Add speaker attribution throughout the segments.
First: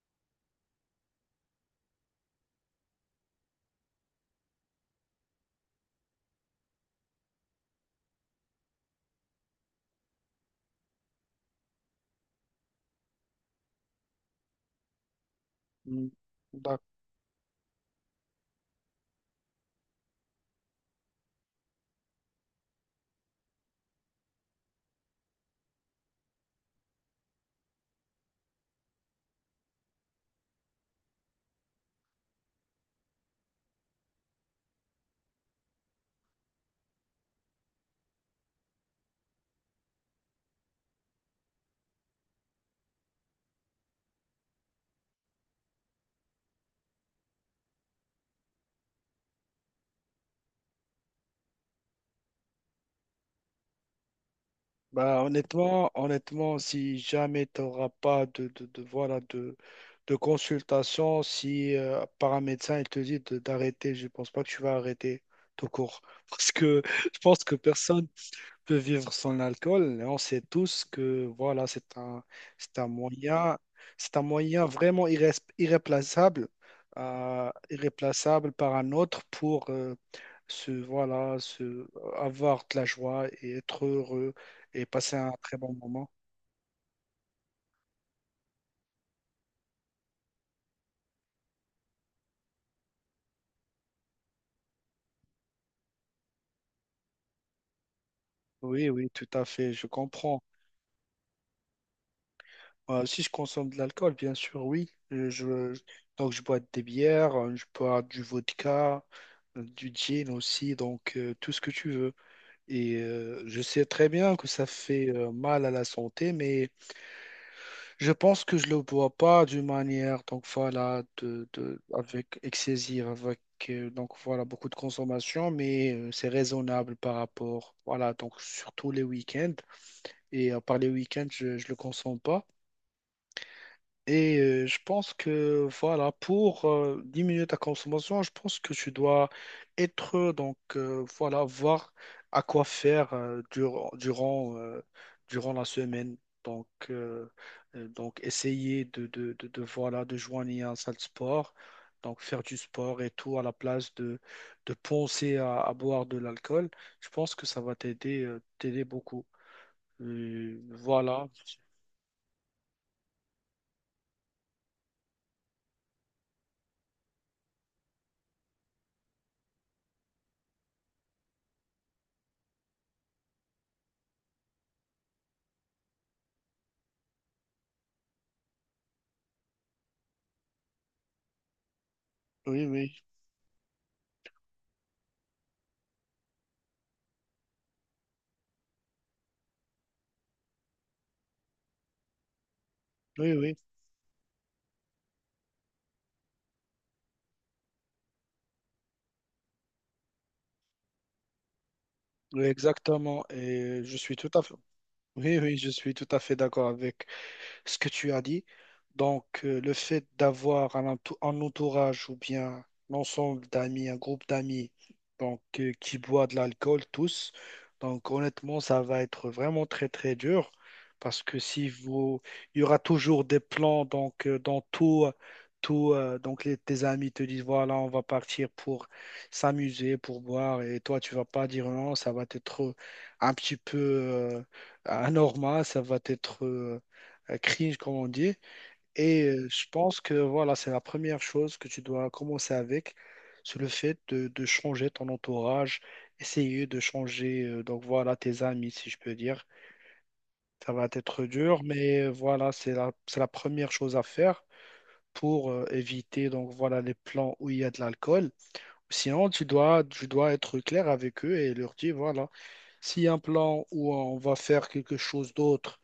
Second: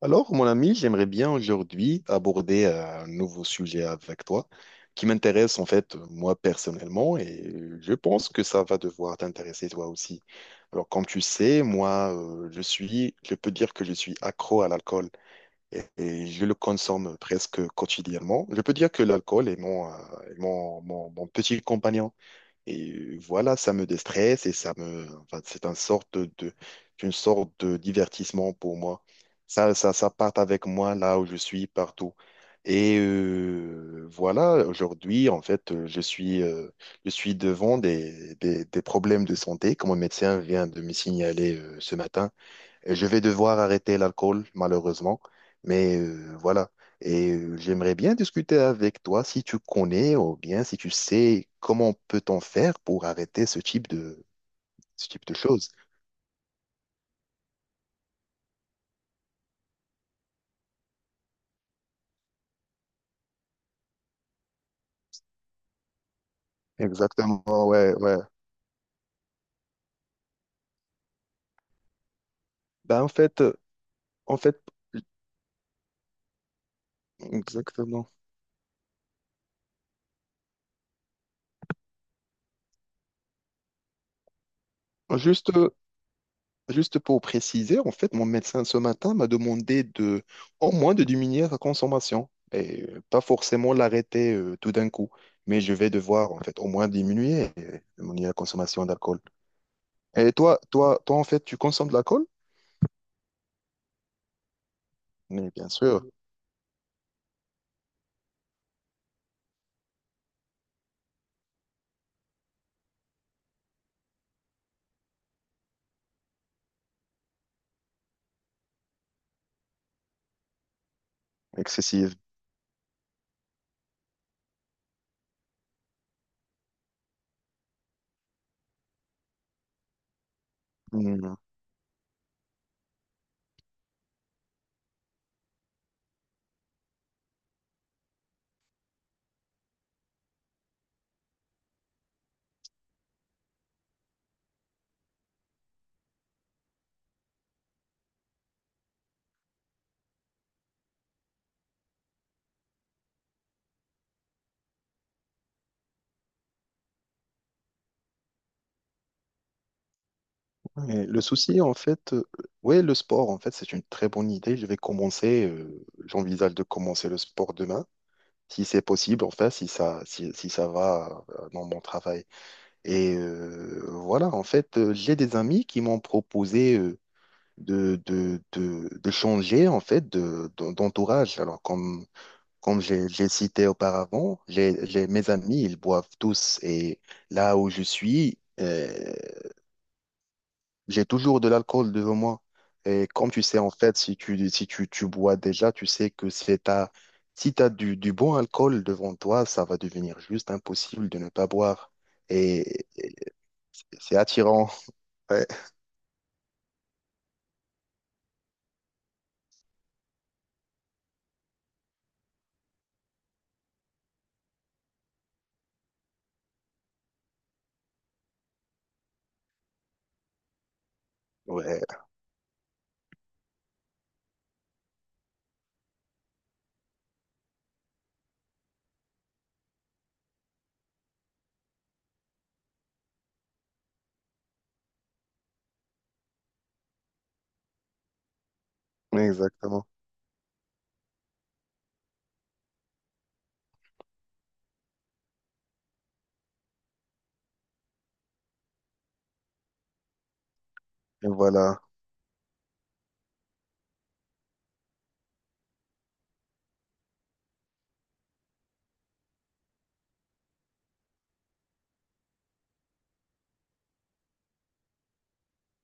Speaker 1: Alors, mon ami, j'aimerais bien aujourd'hui aborder un nouveau sujet avec toi qui m'intéresse en fait moi personnellement, et je pense que ça va devoir t'intéresser toi aussi. Alors, comme tu sais, moi, je peux dire que je suis accro à l'alcool et,
Speaker 2: Mm.
Speaker 1: et je le
Speaker 2: D'accord.
Speaker 1: consomme presque quotidiennement. Je peux dire que l'alcool est est mon petit compagnon. Et voilà, ça me déstresse et ça me, enfin, c'est une sorte une sorte de divertissement pour moi. Ça, ça part avec moi là où je suis, partout. Et voilà, aujourd'hui, en fait, je suis devant des problèmes de santé, comme mon médecin vient de me signaler ce matin. Et je vais devoir arrêter l'alcool, malheureusement. Mais voilà. Et j'aimerais bien discuter avec toi si tu connais ou bien si tu sais comment peut-on faire pour arrêter ce type de ce
Speaker 2: Bah,
Speaker 1: type de choses.
Speaker 2: honnêtement, si jamais tu n'auras pas de consultation, si par un médecin il te dit d'arrêter, je ne pense pas que tu vas arrêter tout court. Parce que je pense
Speaker 1: Exactement,
Speaker 2: que
Speaker 1: ouais,
Speaker 2: personne
Speaker 1: ouais.
Speaker 2: peut vivre sans l'alcool. Et on sait tous que voilà, c'est un
Speaker 1: Ben,
Speaker 2: moyen, c'est un
Speaker 1: en fait,
Speaker 2: moyen vraiment irréplaçable,
Speaker 1: exactement.
Speaker 2: irréplaçable par un autre pour se, voilà, se, avoir de la joie et être heureux et passer un
Speaker 1: Juste,
Speaker 2: très bon moment.
Speaker 1: Juste pour préciser, en fait, mon médecin ce matin m'a demandé de au moins de diminuer sa consommation et pas forcément l'arrêter tout d'un coup, mais je vais devoir en fait au moins diminuer mon la consommation
Speaker 2: Oui, oui,
Speaker 1: d'alcool.
Speaker 2: tout à fait, je
Speaker 1: Et
Speaker 2: comprends.
Speaker 1: toi en fait, tu consommes de l'alcool?
Speaker 2: Si je consomme de l'alcool, bien sûr, oui.
Speaker 1: Mais bien sûr,
Speaker 2: Donc, je bois des bières, je bois du vodka, du gin aussi, donc tout ce que tu veux. Et je sais très bien que ça fait mal à la santé, mais je pense que je le bois pas d'une manière, donc voilà,
Speaker 1: excessive.
Speaker 2: avec excessive, avec donc voilà beaucoup de consommation, mais c'est raisonnable par rapport, voilà, donc surtout les week-ends. Et à part les week-ends,
Speaker 1: Hmm.
Speaker 2: je le consomme pas. Et je pense que voilà, pour diminuer ta consommation, je pense que tu dois être, donc voilà, voir à quoi faire durant la semaine. Donc, euh, donc essayer voilà, de joindre un salle de sport, donc faire du sport et tout, à la place de penser à boire de l'alcool. Je pense que ça va t'aider t'aider beaucoup.
Speaker 1: Et le
Speaker 2: Voilà.
Speaker 1: souci en fait, ouais, le sport en fait, c'est une très bonne idée. Je vais commencer, j'envisage de commencer le sport demain, si c'est possible, enfin, si ça va dans mon travail. Et voilà, en fait, j'ai des amis qui m'ont proposé de changer en fait d'entourage. Alors, comme,
Speaker 2: Oui,
Speaker 1: comme
Speaker 2: oui,
Speaker 1: j'ai cité auparavant, mes amis, ils boivent tous. Et là où je suis, j'ai toujours de l'alcool devant moi. Et comme
Speaker 2: oui,
Speaker 1: tu
Speaker 2: oui,
Speaker 1: sais, en fait, si tu, si tu, tu bois déjà, tu sais que c'est ta, si tu as du bon alcool devant toi, ça va devenir juste impossible de ne pas boire.
Speaker 2: oui,
Speaker 1: Et
Speaker 2: Exactement. Et je suis
Speaker 1: c'est
Speaker 2: tout à fait,
Speaker 1: attirant.
Speaker 2: oui, oui, je suis tout à fait d'accord avec ce que tu as dit. Donc, le fait d'avoir un, un entourage ou bien l'ensemble d'amis, un groupe d'amis, donc qui boit de l'alcool tous, donc honnêtement, ça va être vraiment très très dur parce que si
Speaker 1: Ouais,
Speaker 2: vous, il y aura toujours des plans donc dans tout. Tout, donc tes amis te disent voilà on va partir pour s'amuser pour boire et toi tu vas pas dire non, ça va être un petit peu anormal, ça va être cringe, comme on dit. Et je
Speaker 1: exactement.
Speaker 2: pense que voilà, c'est la première chose que tu dois commencer avec, c'est le fait de changer ton entourage, essayer de changer donc voilà tes amis, si je peux dire. Ça va être
Speaker 1: Et
Speaker 2: dur,
Speaker 1: voilà.
Speaker 2: mais voilà, c'est la première chose à faire pour éviter donc voilà les plans où il y a de l'alcool. Sinon, tu dois être clair avec eux et leur dire voilà, s'il y a un plan où on va faire quelque chose d'autre,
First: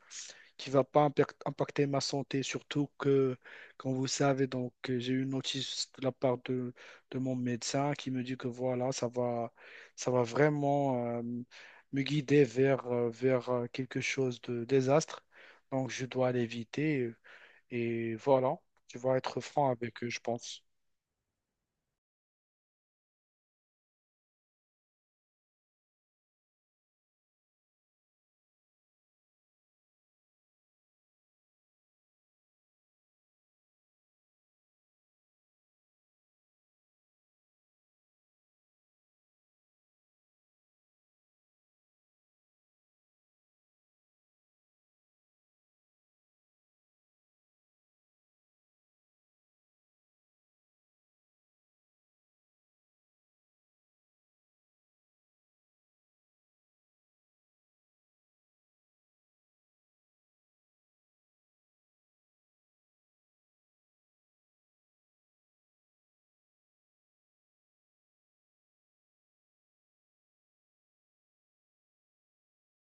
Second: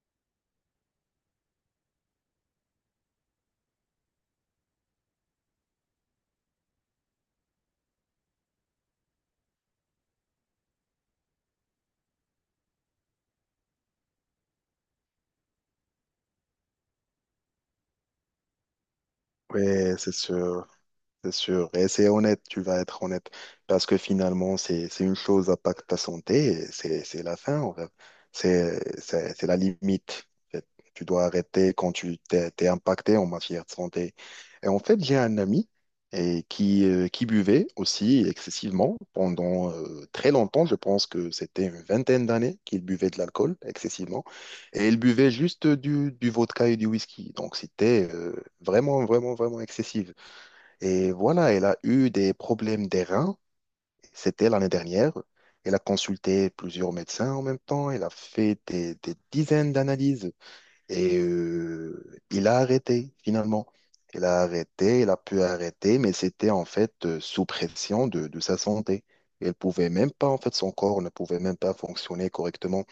Speaker 2: qui va pas impacter ma santé, surtout que, comme vous savez, donc j'ai eu une notice de la part de mon médecin qui me dit que voilà, ça va vraiment me guider vers, vers quelque chose de désastre. Donc je dois l'éviter et voilà, tu vas être franc
Speaker 1: Ouais,
Speaker 2: avec eux,
Speaker 1: c'est
Speaker 2: je pense.
Speaker 1: sûr. C'est sûr, et c'est honnête, tu vas être honnête, parce que finalement, c'est une chose à pas que ta santé, et c'est la fin, en fait. C'est la limite. En fait. Tu dois arrêter quand tu t'es impacté en matière de santé. Et en fait, j'ai un ami et qui buvait aussi excessivement pendant très longtemps. Je pense que c'était une vingtaine d'années qu'il buvait de l'alcool excessivement, et il buvait juste du vodka et du whisky. Donc c'était vraiment vraiment vraiment excessif. Et voilà, elle a eu des problèmes des reins. C'était l'année dernière. Elle a consulté plusieurs médecins en même temps. Elle a fait des dizaines d'analyses. Et il a arrêté, finalement. Elle a arrêté, elle a pu arrêter, mais c'était en fait sous pression de sa santé. Elle pouvait même pas, en fait, son corps ne pouvait même pas fonctionner correctement.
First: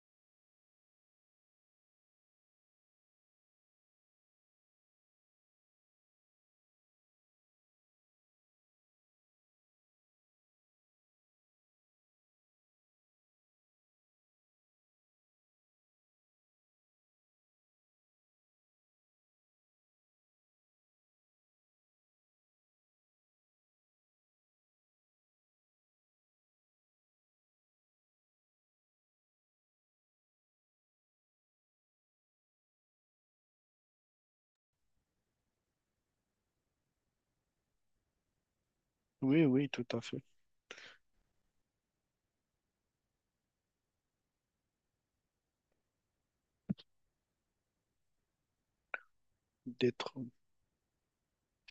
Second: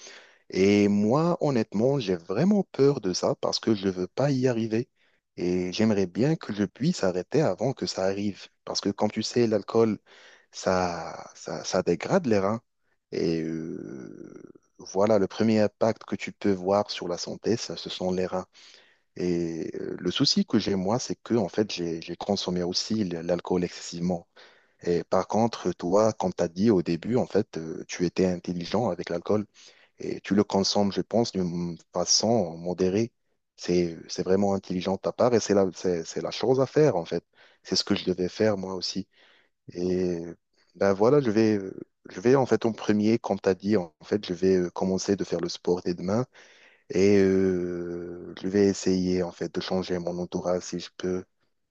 Speaker 1: Et moi, honnêtement, j'ai vraiment peur de ça parce que je veux pas y arriver. Et j'aimerais bien que je puisse arrêter avant que ça arrive. Parce que, comme tu sais, l'alcool, ça dégrade les reins. Et voilà, le premier impact que tu peux voir sur la santé, ça, ce sont les reins. Et le souci que j'ai, moi, c'est que, en fait, j'ai consommé aussi l'alcool excessivement. Et par contre, toi, comme tu as dit au début, en fait, tu étais intelligent avec l'alcool. Et tu le consommes, je pense, d'une façon modérée. C'est vraiment intelligent de ta part et c'est c'est la chose à faire, en fait. C'est ce que je devais faire, moi aussi.
Speaker 2: Oui, oui, tout à
Speaker 1: Et
Speaker 2: fait.
Speaker 1: ben voilà, je vais, en fait, en premier, comme tu as dit, en fait, je vais commencer de faire le sport dès demain et je vais essayer, en fait, de changer
Speaker 2: D'être
Speaker 1: mon entourage si je peux.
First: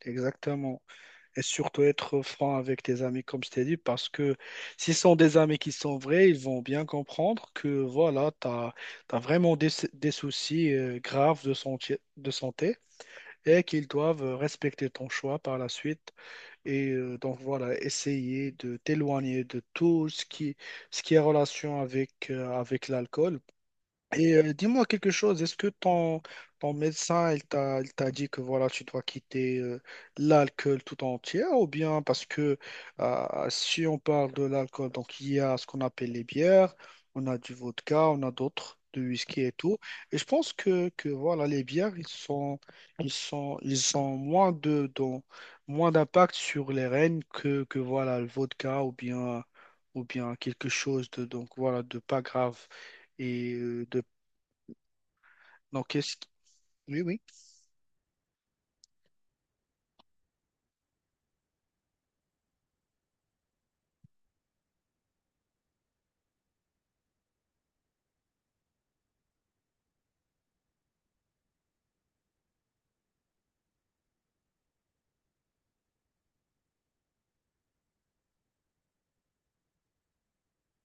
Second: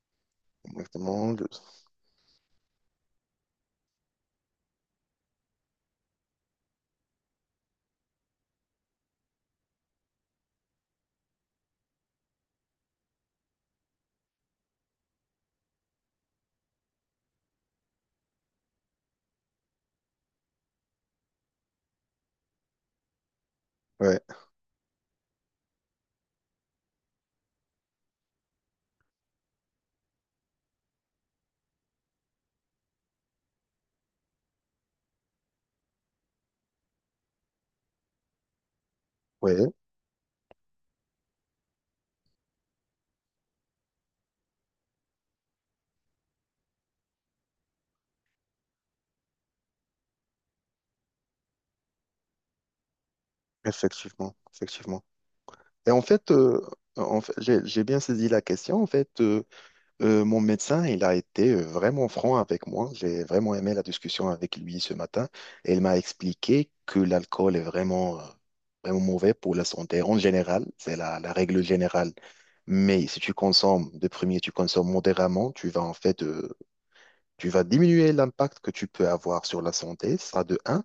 Speaker 2: exactement.
Speaker 1: Exactement.
Speaker 2: Et
Speaker 1: De-
Speaker 2: surtout être franc avec tes amis, comme je t'ai dit, parce que s'ils sont des amis qui sont vrais, ils vont bien comprendre que voilà, tu as vraiment des soucis graves de santé et qu'ils doivent respecter ton choix par la suite. Et donc voilà, essayer de t'éloigner de tout ce qui est relation avec, avec l'alcool
Speaker 1: Ouais,
Speaker 2: et dis-moi quelque chose, est-ce que ton médecin, il t'a dit que voilà, tu dois quitter l'alcool tout entier, ou bien parce que si on parle de l'alcool, donc il y a ce qu'on appelle les bières, on a du vodka, on a d'autres, du whisky et
Speaker 1: ouais,
Speaker 2: tout. Et je pense que voilà, les bières, ils sont, ils sont, ils ont moins moins d'impact sur les reins que voilà, le vodka ou bien quelque chose de, donc voilà, de pas grave et de
Speaker 1: effectivement, effectivement. Et
Speaker 2: donc, Oui, oui.
Speaker 1: en fait, j'ai bien saisi la question, en fait. Mon médecin, il a été vraiment franc avec moi. J'ai vraiment aimé la discussion avec lui ce matin. Et il m'a expliqué que l'alcool est vraiment mauvais pour la santé en général. C'est la règle générale. Mais si tu consommes, de premier, tu consommes modérément, tu vas en fait, tu vas diminuer l'impact que tu peux avoir sur la santé, ça de un.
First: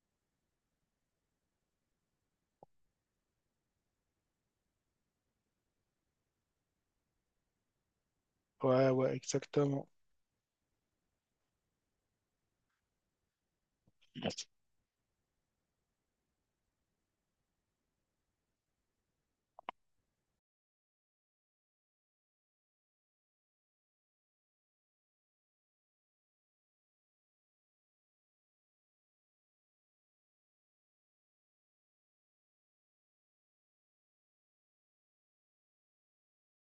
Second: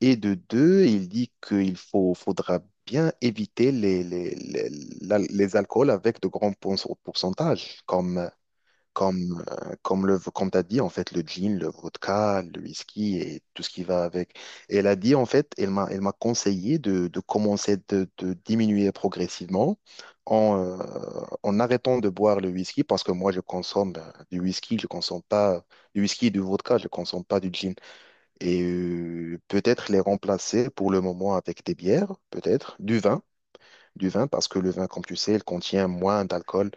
Speaker 1: Et de deux, il dit faudra bien éviter les, les alcools avec de grands pourcentages, comme
Speaker 2: Ouais, ouais, exactement.
Speaker 1: comme t'as dit, en fait, le gin, le vodka, le whisky et tout ce qui va avec. Et elle a dit, en fait, elle m'a conseillé de commencer de diminuer progressivement en, euh, en arrêtant de boire le whisky parce que moi, je consomme du whisky, je consomme pas du whisky et du vodka, je consomme pas du gin. Et peut-être les remplacer pour le moment avec des bières, peut-être, du vin. Du vin, parce que le vin, comme tu sais, il contient moins d'alcool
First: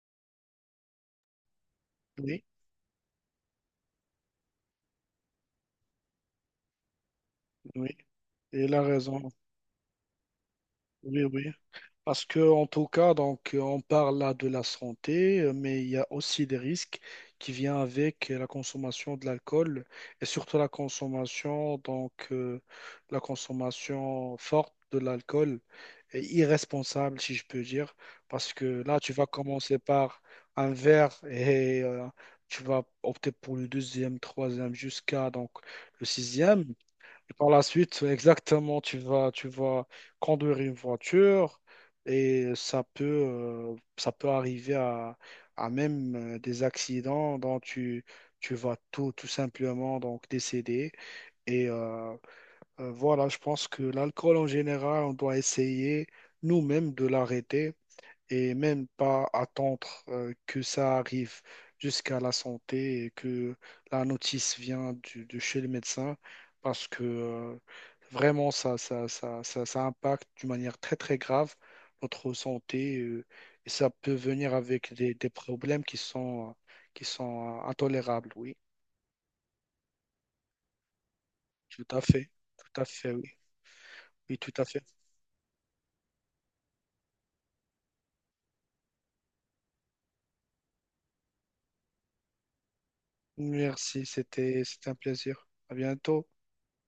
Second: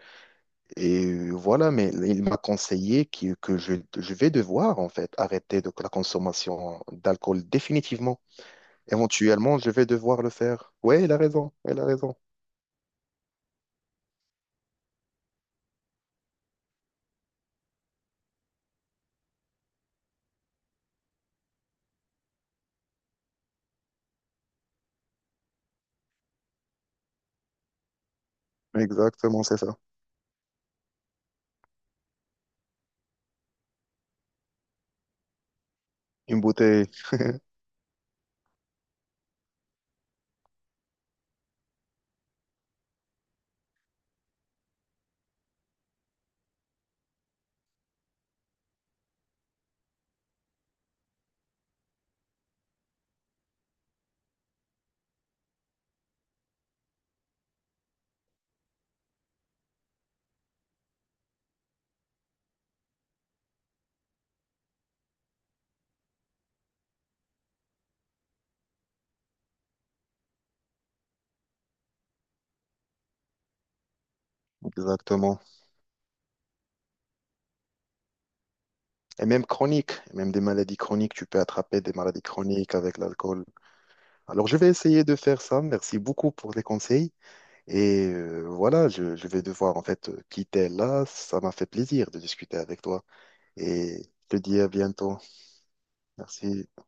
Speaker 1: et voilà, mais il m'a
Speaker 2: Oui,
Speaker 1: conseillé que je vais devoir, en fait, arrêter de la consommation d'alcool
Speaker 2: oui.
Speaker 1: définitivement.
Speaker 2: Et il a raison.
Speaker 1: Éventuellement, je vais devoir le faire. Ouais, il a
Speaker 2: Oui, oui.
Speaker 1: raison, il a raison.
Speaker 2: Parce que, en tout cas, donc, on parle là de la santé, mais il y a aussi des risques qui viennent avec la consommation de l'alcool et surtout la consommation, donc, la consommation forte de l'alcool et irresponsable, si je peux dire. Parce que là, tu vas
Speaker 1: Exactement, c'est ça.
Speaker 2: commencer par un verre et tu vas opter pour le deuxième, troisième, jusqu'à donc le
Speaker 1: Une
Speaker 2: sixième.
Speaker 1: bouteille,
Speaker 2: Et par la suite, exactement, tu vas conduire une voiture et ça peut arriver à même des accidents dont tu vas tout, tout simplement donc décéder. Et voilà, je pense que l'alcool en général, on doit essayer nous-mêmes de l'arrêter et même pas attendre que ça arrive jusqu'à la santé et que la notice vient de chez le médecin parce que vraiment ça impacte d'une manière très très grave notre santé et ça peut venir avec des
Speaker 1: exactement.
Speaker 2: problèmes qui sont intolérables, oui,
Speaker 1: Et même chronique, même des maladies chroniques, tu peux attraper
Speaker 2: tout
Speaker 1: des
Speaker 2: à
Speaker 1: maladies
Speaker 2: fait,
Speaker 1: chroniques
Speaker 2: tout à
Speaker 1: avec
Speaker 2: fait, oui,
Speaker 1: l'alcool.
Speaker 2: oui,
Speaker 1: Alors,
Speaker 2: tout
Speaker 1: je
Speaker 2: à
Speaker 1: vais
Speaker 2: fait.
Speaker 1: essayer de faire ça. Merci beaucoup pour les conseils. Et voilà, je vais devoir, en fait, quitter là. Ça m'a fait plaisir de discuter avec toi. Et
Speaker 2: Merci,
Speaker 1: je te dis à
Speaker 2: c'était un
Speaker 1: bientôt.
Speaker 2: plaisir. À bientôt.
Speaker 1: Merci.